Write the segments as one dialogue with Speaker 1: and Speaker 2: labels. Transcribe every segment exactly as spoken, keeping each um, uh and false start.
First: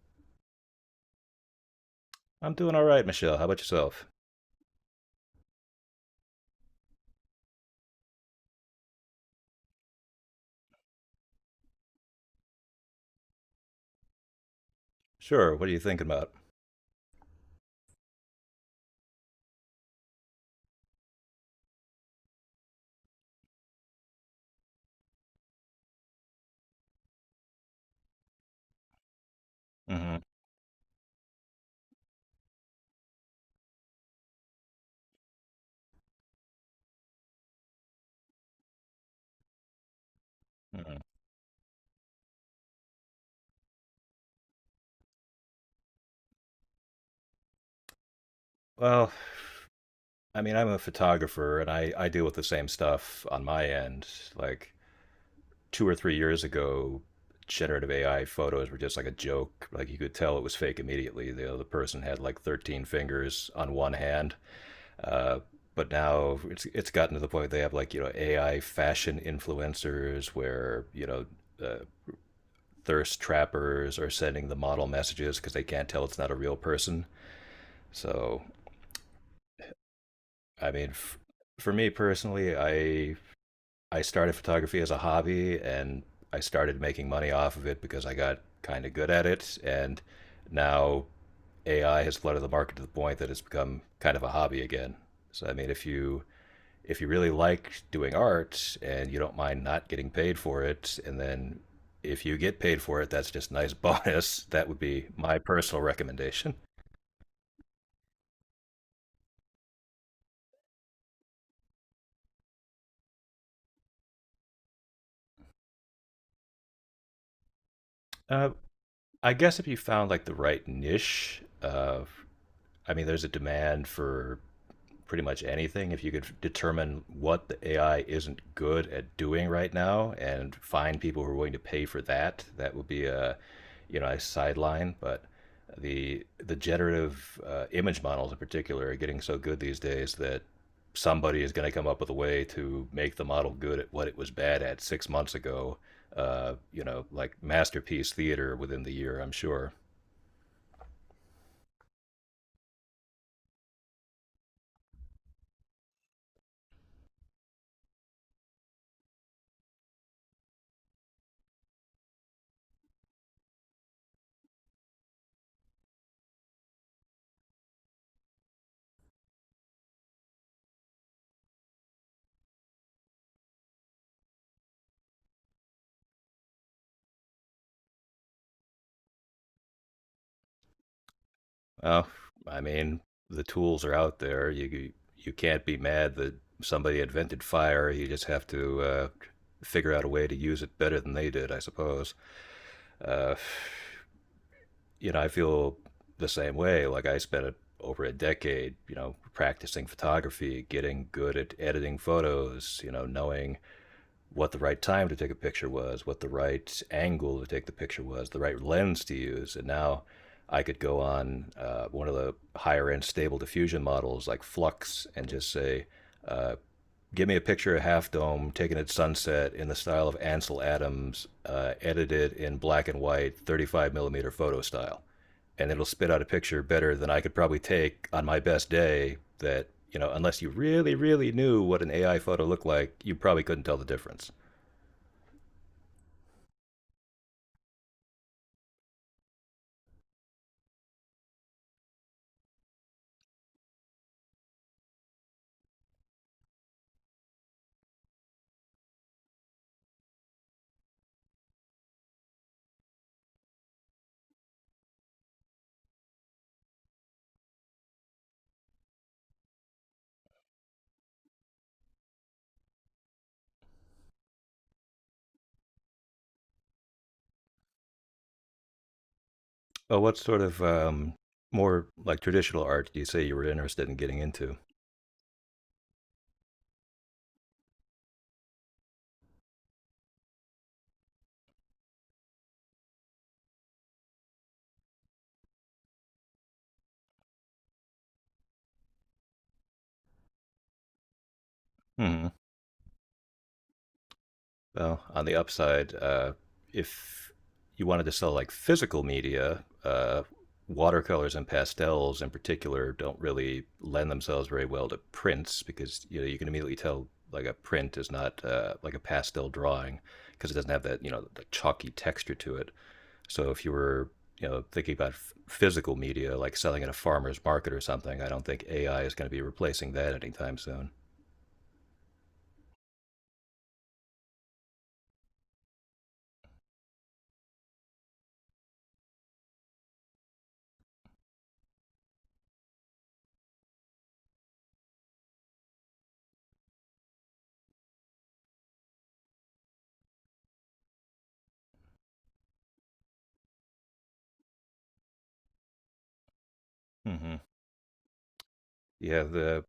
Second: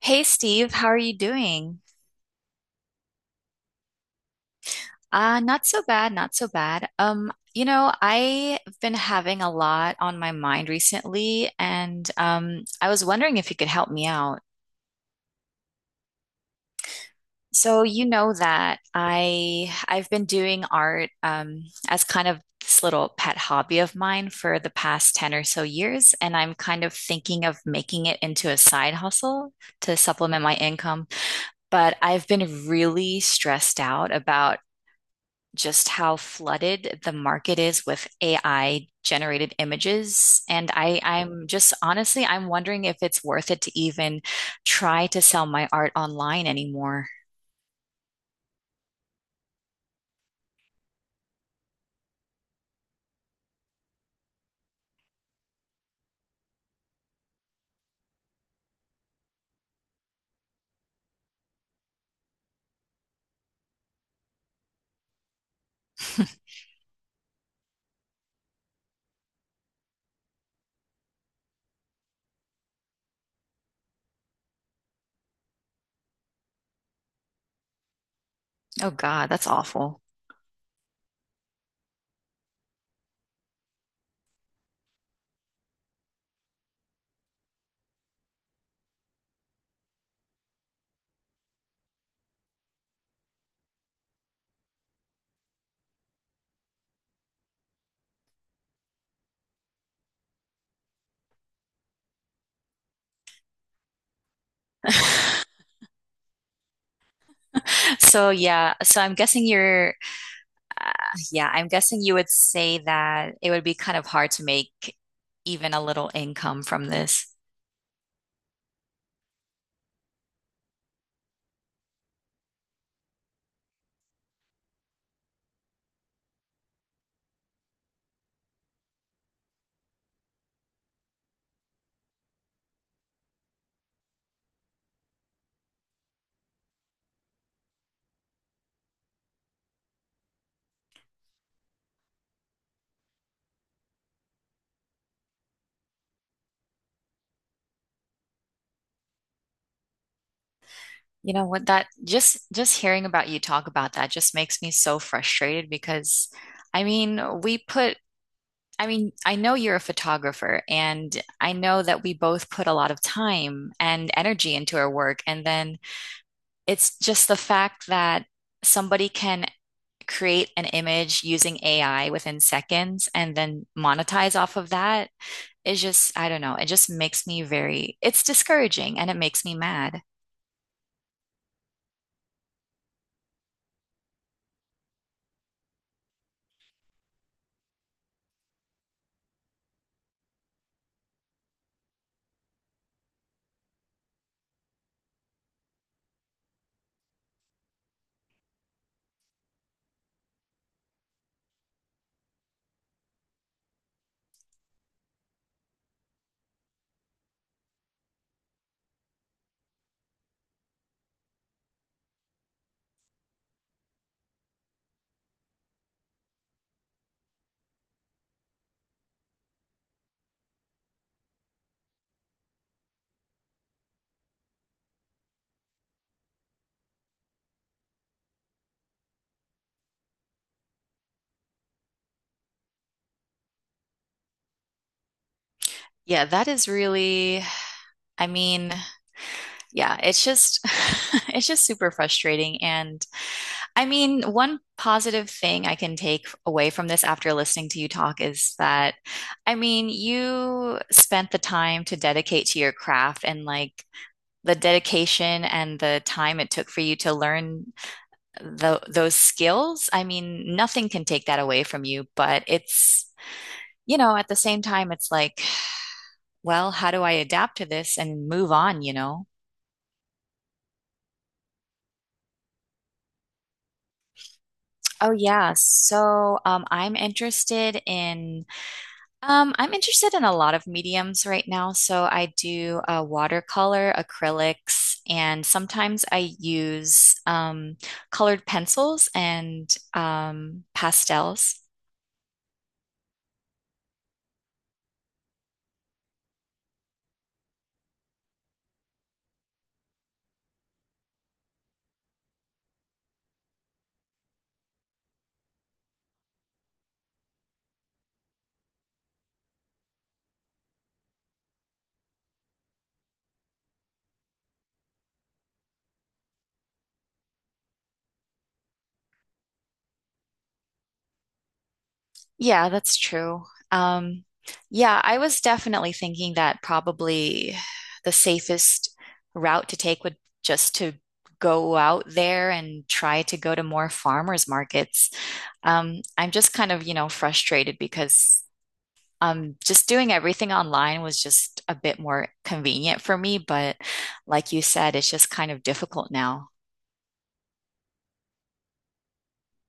Speaker 1: Hey Steve, how are you doing?
Speaker 2: I'm doing all right, Michelle. How about yourself?
Speaker 1: Uh, not so bad, not so bad. Um, you know, I've been having a lot on my mind recently, and um, I was wondering if you could help me out.
Speaker 2: Sure. What are you thinking about?
Speaker 1: So you know that I I've been doing art um, as kind of this little pet hobby of mine for the past ten or so years, and I'm kind of thinking of making it into a side hustle to
Speaker 2: Hmm.
Speaker 1: supplement my income, but I've been really stressed out about just how flooded the market is with A I generated images. And
Speaker 2: Hmm.
Speaker 1: I, I'm just honestly, I'm wondering if it's worth it to even try to sell my art online anymore.
Speaker 2: Well, I mean, I'm a photographer and I, I deal with the same stuff on my end. Like two or three years ago, generative A I photos were just like a joke. Like you could tell it was fake immediately. The other person had like thirteen fingers on one hand. Uh, but now it's it's gotten to the point they have like, you know, A I fashion influencers where, you know, uh, thirst trappers are sending the model messages because they can't tell it's not a real person. So,
Speaker 1: Oh God, that's awful.
Speaker 2: I mean, f- for me personally, I I started photography as a hobby and I started making money off of it because I got kind of good at it, and now A I has flooded the market to the point that it's become kind of a hobby again. So, I mean, if you if you really like doing art and you don't mind not getting paid for it, and then if you get paid for it, that's just a nice bonus. That would be my personal recommendation.
Speaker 1: So yeah, so I'm guessing you're, uh, yeah, I'm guessing you would say that it would be kind of hard to make even a little income from this.
Speaker 2: Uh, I guess if you found like the right niche, uh, I mean, there's a demand for pretty much anything if you could determine what the A I isn't good at doing right now and find people who are willing to pay for that. That would be a, you know, a sideline, but the the generative uh, image models in particular are getting so good these days that somebody is going to come up with a way to make the model good at what it was bad at six months ago. Uh, you know, like masterpiece theater within the year, I'm sure.
Speaker 1: You know what that just just hearing about you talk about that just makes me so frustrated because I mean, we put I mean, I know you're a photographer, and I know that we both put a lot of time and energy into our work. And then it's just the fact that somebody can create an image using A I within seconds and then monetize off of that is just, I don't know, it just makes me very, it's discouraging and it makes me mad.
Speaker 2: Well, I mean, the tools are out there. You you can't be mad that somebody invented fire. You just have to uh, figure out a way to use it better than they did, I suppose. Uh, you know, I feel the same way. Like I spent a, over a decade, you know, practicing photography, getting good at editing photos, you know, knowing what the right time to take a picture was, what the right angle to take the picture was, the right lens to use. And now I could go on uh, one of the higher end stable diffusion models like Flux and just say, uh, give me a picture of Half Dome taken at sunset in the style of Ansel Adams, uh, edited in black and white, thirty-five millimeter photo style. And it'll spit out a picture better than I could probably take on my best day that, you know, unless you really, really knew what an A I photo looked like, you probably couldn't tell the difference.
Speaker 1: Yeah, that is really, I mean, yeah, it's just, it's just super frustrating. And I mean, one positive thing I can take away from this after listening to you talk is that, I mean, you spent the time to dedicate to your craft and like the dedication and the time it took for you to learn tho- those skills. I mean, nothing can take that away from you, but it's, you know, at the same time, it's like, well, how do I adapt to this?
Speaker 2: Oh, what sort of um, more like traditional art do you say you were interested in getting into?
Speaker 1: Um, I'm interested in a lot of mediums right now. So I do uh, watercolor, acrylics, and sometimes I use um, colored pencils and um, pastels.
Speaker 2: Hmm. Well, on the upside, uh, if you wanted to sell like physical media, uh, watercolors and pastels in particular don't really lend themselves very well to prints because, you know, you can immediately tell like a print is not uh, like a pastel drawing because it doesn't have that, you know, the chalky texture to it. So if you were, you know, thinking about f- physical media, like selling at a farmer's market or something, I don't think A I is going to be replacing that anytime soon.
Speaker 1: Yeah, that's true. Um, yeah, I was definitely thinking that probably the safest route to take would just to go out there and try to go to more farmers markets. Um, I'm just kind of, you know, frustrated because um, just doing everything online was just a bit more convenient for me. But like you said, it's just kind of difficult now.
Speaker 2: Mm-hmm. Yeah, the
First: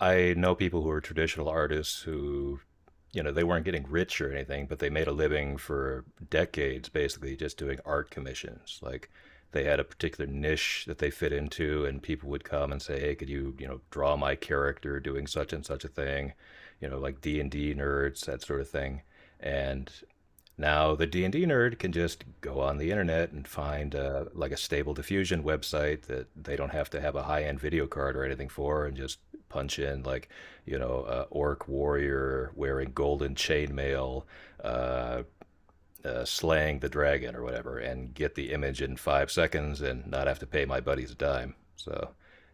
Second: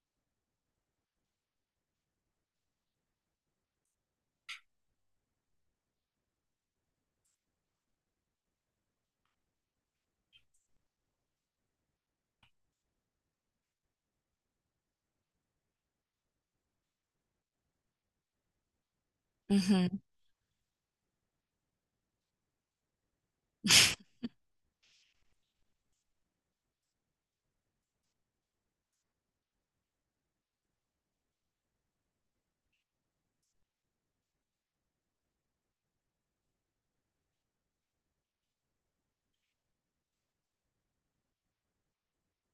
Speaker 2: I know people who are traditional artists who, you know, they weren't getting rich or anything, but they made a living for decades basically just doing art commissions. Like they had a particular niche that they fit into, and people would come and say, "Hey, could you, you know, draw my character doing such and such a thing?" You know, like D and D nerds, that sort of thing. And
Speaker 1: Hmm.
Speaker 2: now, the D and D nerd can just go on the internet and find uh, like a stable diffusion website that they don't have to have a high-end video card or anything for, and just punch in like, you know, uh, orc warrior wearing golden chainmail uh, uh, slaying the dragon or whatever and get the image in five seconds and not have to pay my buddies a dime. So,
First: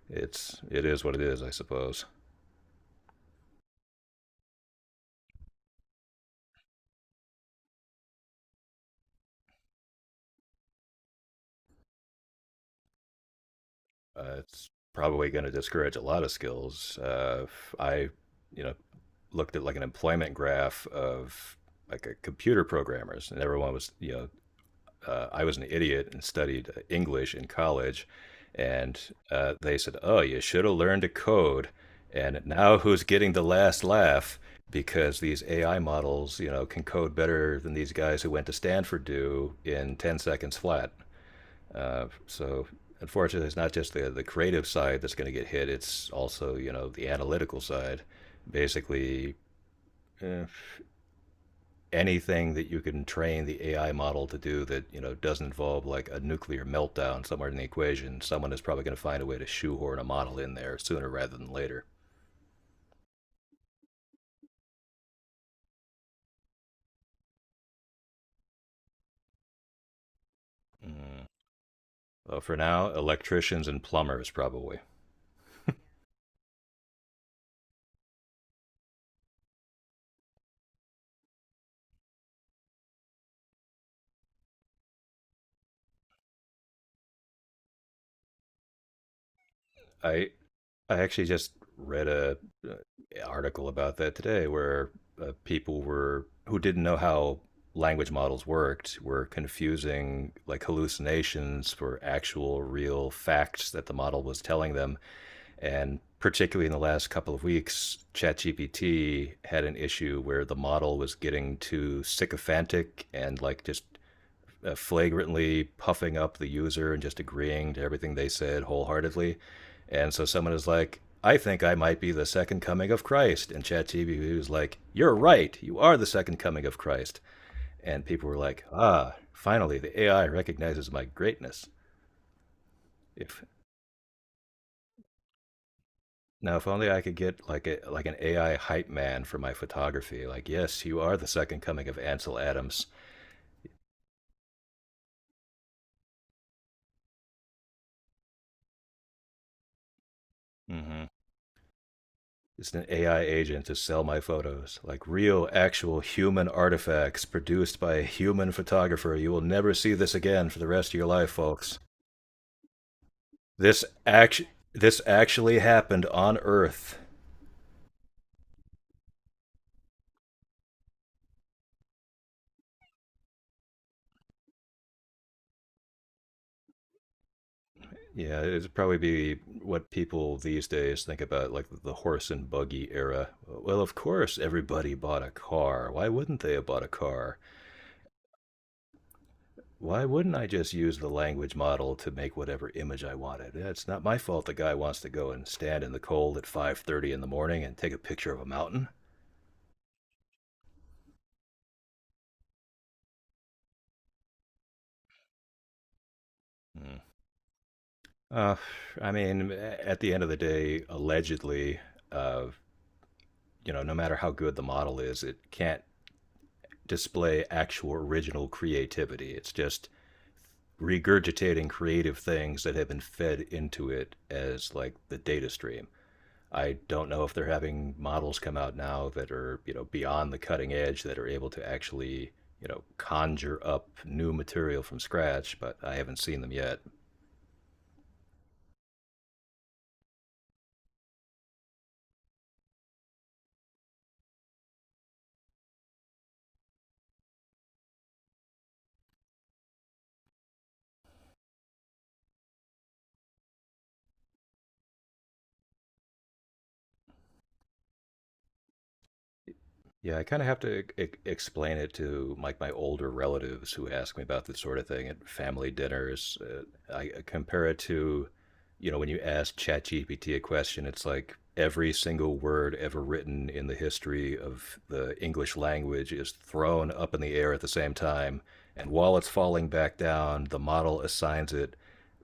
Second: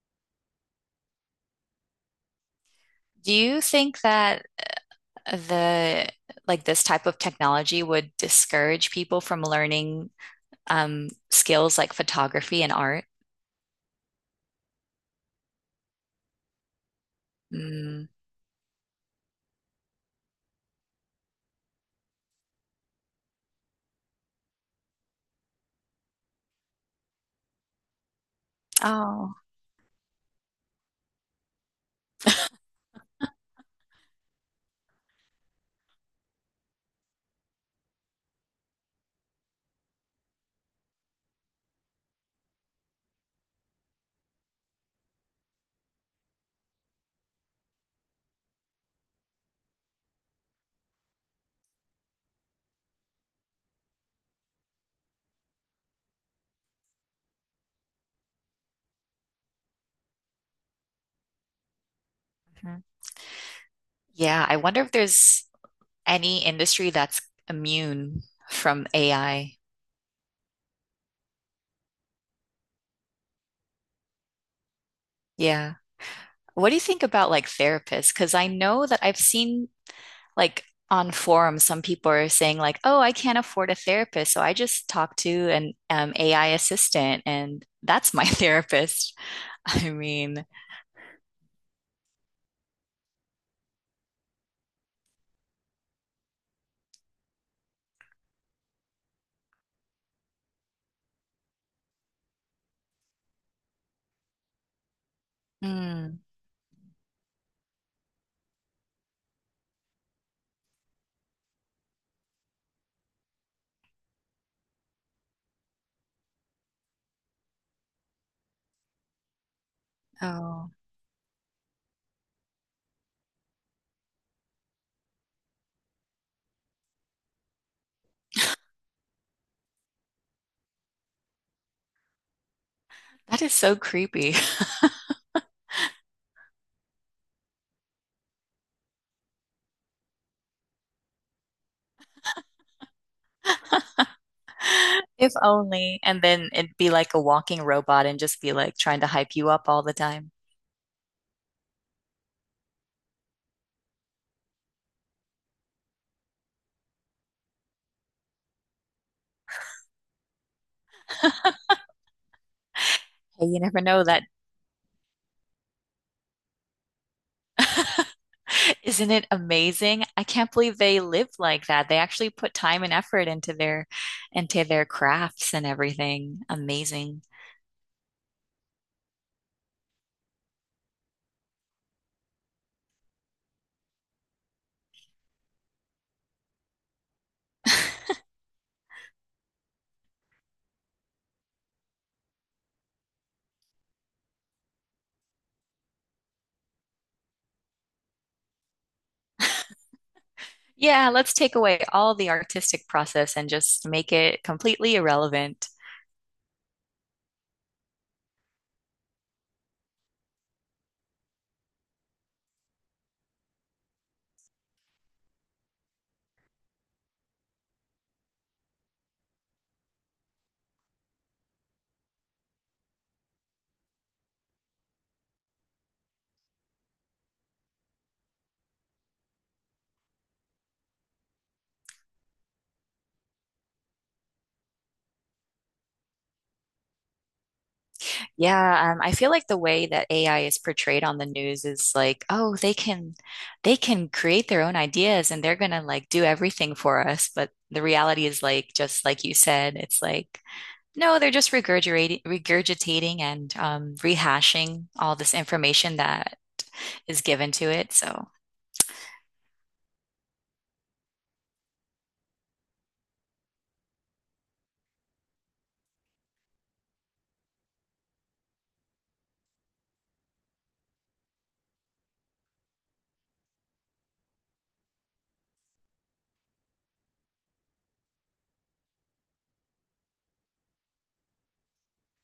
Speaker 2: it's it is what it is, I suppose.
Speaker 1: Do you think that the like this type of technology would discourage people from learning um, skills like photography and art?
Speaker 2: Uh, it's probably going to discourage a lot of skills. Uh, I,
Speaker 1: Mm.
Speaker 2: you know, looked at like an employment graph of like a computer programmers, and everyone was, you know, uh, I was an idiot and studied English in college, and
Speaker 1: Oh.
Speaker 2: uh, they said, "Oh, you should have learned to code." And now, who's getting the last laugh? Because these A I models, you know, can code better than these guys who went to Stanford do in ten seconds flat. Uh, so unfortunately, it's not just the the creative side that's going to get hit. It's also, you know, the analytical side. Basically, eh, anything that you can train the A I model to do that, you know, doesn't involve like a nuclear meltdown somewhere in the equation, someone is probably going to find a way to shoehorn a model in there sooner rather than later.
Speaker 1: Mhm. Yeah. I wonder if there's any industry that's immune from A I.
Speaker 2: Mm. Well, for now, electricians and plumbers probably.
Speaker 1: Yeah. What do you think about like therapists? Because I know that I've seen like on forums, some people are saying like, "Oh, I can't afford a therapist, so I just talk to an um, A I assistant, and that's my therapist." I
Speaker 2: I
Speaker 1: mean,
Speaker 2: I actually just read a, a article about that today, where uh, people were who didn't know how language models worked were confusing like hallucinations for actual real facts that the model was telling them, and
Speaker 1: mm,
Speaker 2: particularly in the last couple of weeks chatgpt had an issue where the model was getting too sycophantic and like just uh, flagrantly puffing up the user and just agreeing to everything they said wholeheartedly. And so someone is
Speaker 1: oh,
Speaker 2: like, I think I might be the second coming of Christ. And ChatGPT was like, you're right. You are the second coming of Christ. And people were like, ah, finally, the A I recognizes my greatness. If
Speaker 1: that is so creepy.
Speaker 2: now, if only I could get like a like an A I hype man for my photography. Like, yes, you are the second coming of Ansel Adams.
Speaker 1: If only, and then it'd be like a walking robot and just be like trying to hype you up all the time.
Speaker 2: Mm-hmm. It's an A I agent to sell my photos. Like real, actual human artifacts produced by a human photographer. You will never see this again for the rest of your life, folks.
Speaker 1: Hey, you never
Speaker 2: This
Speaker 1: know that.
Speaker 2: act- this actually happened on Earth.
Speaker 1: Isn't it amazing? I can't believe they live like that. They actually put time and effort into their into their crafts and everything. Amazing.
Speaker 2: Yeah, it'd probably be what people these days think about, like the horse and buggy era. Well, of course, everybody bought a car. Why wouldn't they have bought a car? Why wouldn't I just use the language model to make whatever image I wanted? Yeah, it's not my fault the guy wants to go and stand in the cold at five thirty in the morning and take a picture of a mountain.
Speaker 1: Yeah, let's take away all the artistic process and just make it completely irrelevant.
Speaker 2: Hmm. Uh, I mean, at the end of the day, allegedly, uh, you know, no matter how good the model is, it can't display actual original creativity. It's just regurgitating creative things that have been fed into it as like the data stream. I don't know if they're having models come out now that are, you know, beyond the cutting edge that are able to actually, you know, conjure up new material from scratch, but I haven't seen them yet.
Speaker 1: Yeah, um, I feel like the way that A I is portrayed on the news is like, oh, they can they can create their own ideas and they're gonna like do everything for us. But the reality is like just like you said, it's like no, they're just regurgitating regurgitating and um, rehashing all this information that is given to it. So
Speaker 2: Yeah, I kind of have to e- e-, explain it to like my older relatives who ask me about this sort of thing at family dinners. Uh, I I compare it to, you know, when you ask ChatGPT a question, it's like every single word ever written in the history of the English language is thrown up in the air at the same time, and while it's falling back down, the model assigns it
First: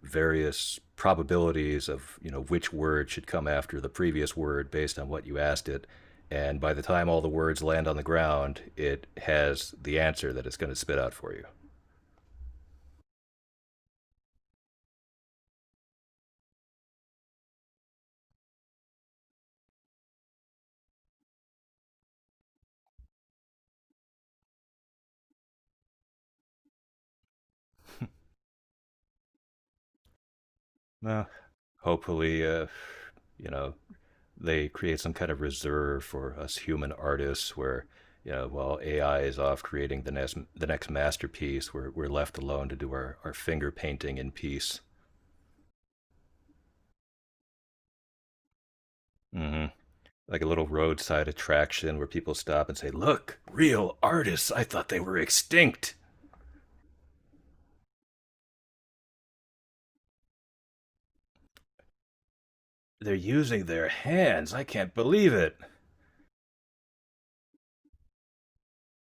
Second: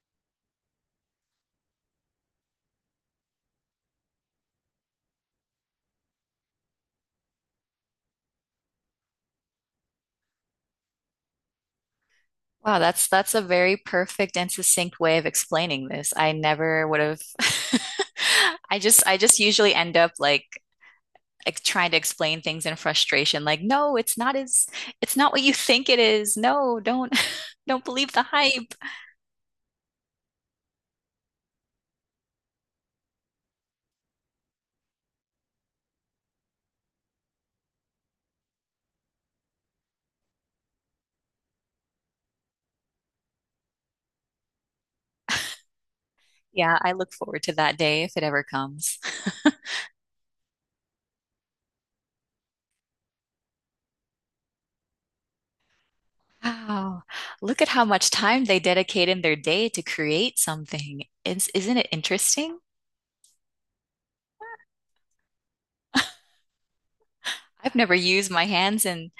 Speaker 2: various probabilities of, you know, which word should come after the previous word based on what you asked it, and by the time all the words land on the ground, it has the answer that it's going to spit out for you.
Speaker 1: wow, that's that's a very perfect and succinct way of explaining this. I never would have I just I just usually end up like ex- trying to explain things in frustration, like, no, it's not as it's not what you think it is. No, don't don't believe the hype.
Speaker 2: Well, hopefully, uh, you know, they create some kind of reserve for us human artists where, you know, while A I is off creating the next the next masterpiece, we're, we're left alone to do our, our finger painting in peace.
Speaker 1: Yeah, I look forward to that day if it ever comes.
Speaker 2: Hmm. Like a little roadside attraction where people stop and say, "Look, real artists! I thought they were extinct.
Speaker 1: Wow. Look at how much time they dedicate in their day to create something. It's, isn't it interesting?
Speaker 2: They're using their hands. I can't believe it."
Speaker 1: I've never used my hands in,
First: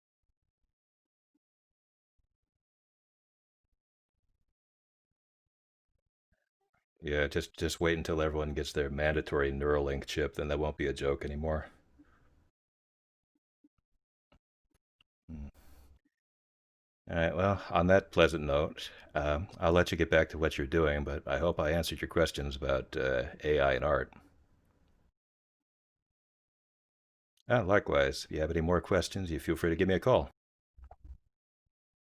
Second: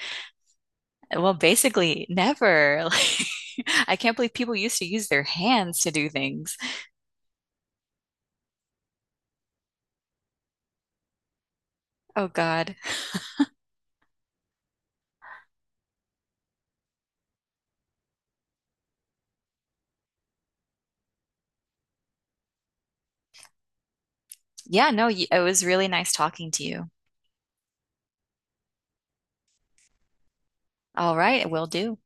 Speaker 1: well, basically, never. Like, I can't believe people used to use their hands to do things.
Speaker 2: Yeah, just just wait until everyone gets their mandatory Neuralink chip, then that won't be a joke anymore.
Speaker 1: Oh, God.
Speaker 2: Mm. All right. Well, on that pleasant note, um, I'll let you get back to what you're doing, but I hope I answered your questions about uh, A I and art.
Speaker 1: Yeah, no, y- it was really nice talking to you.
Speaker 2: Uh, likewise, if you have any more questions, you feel free to give me a call.
Speaker 1: All right, will do.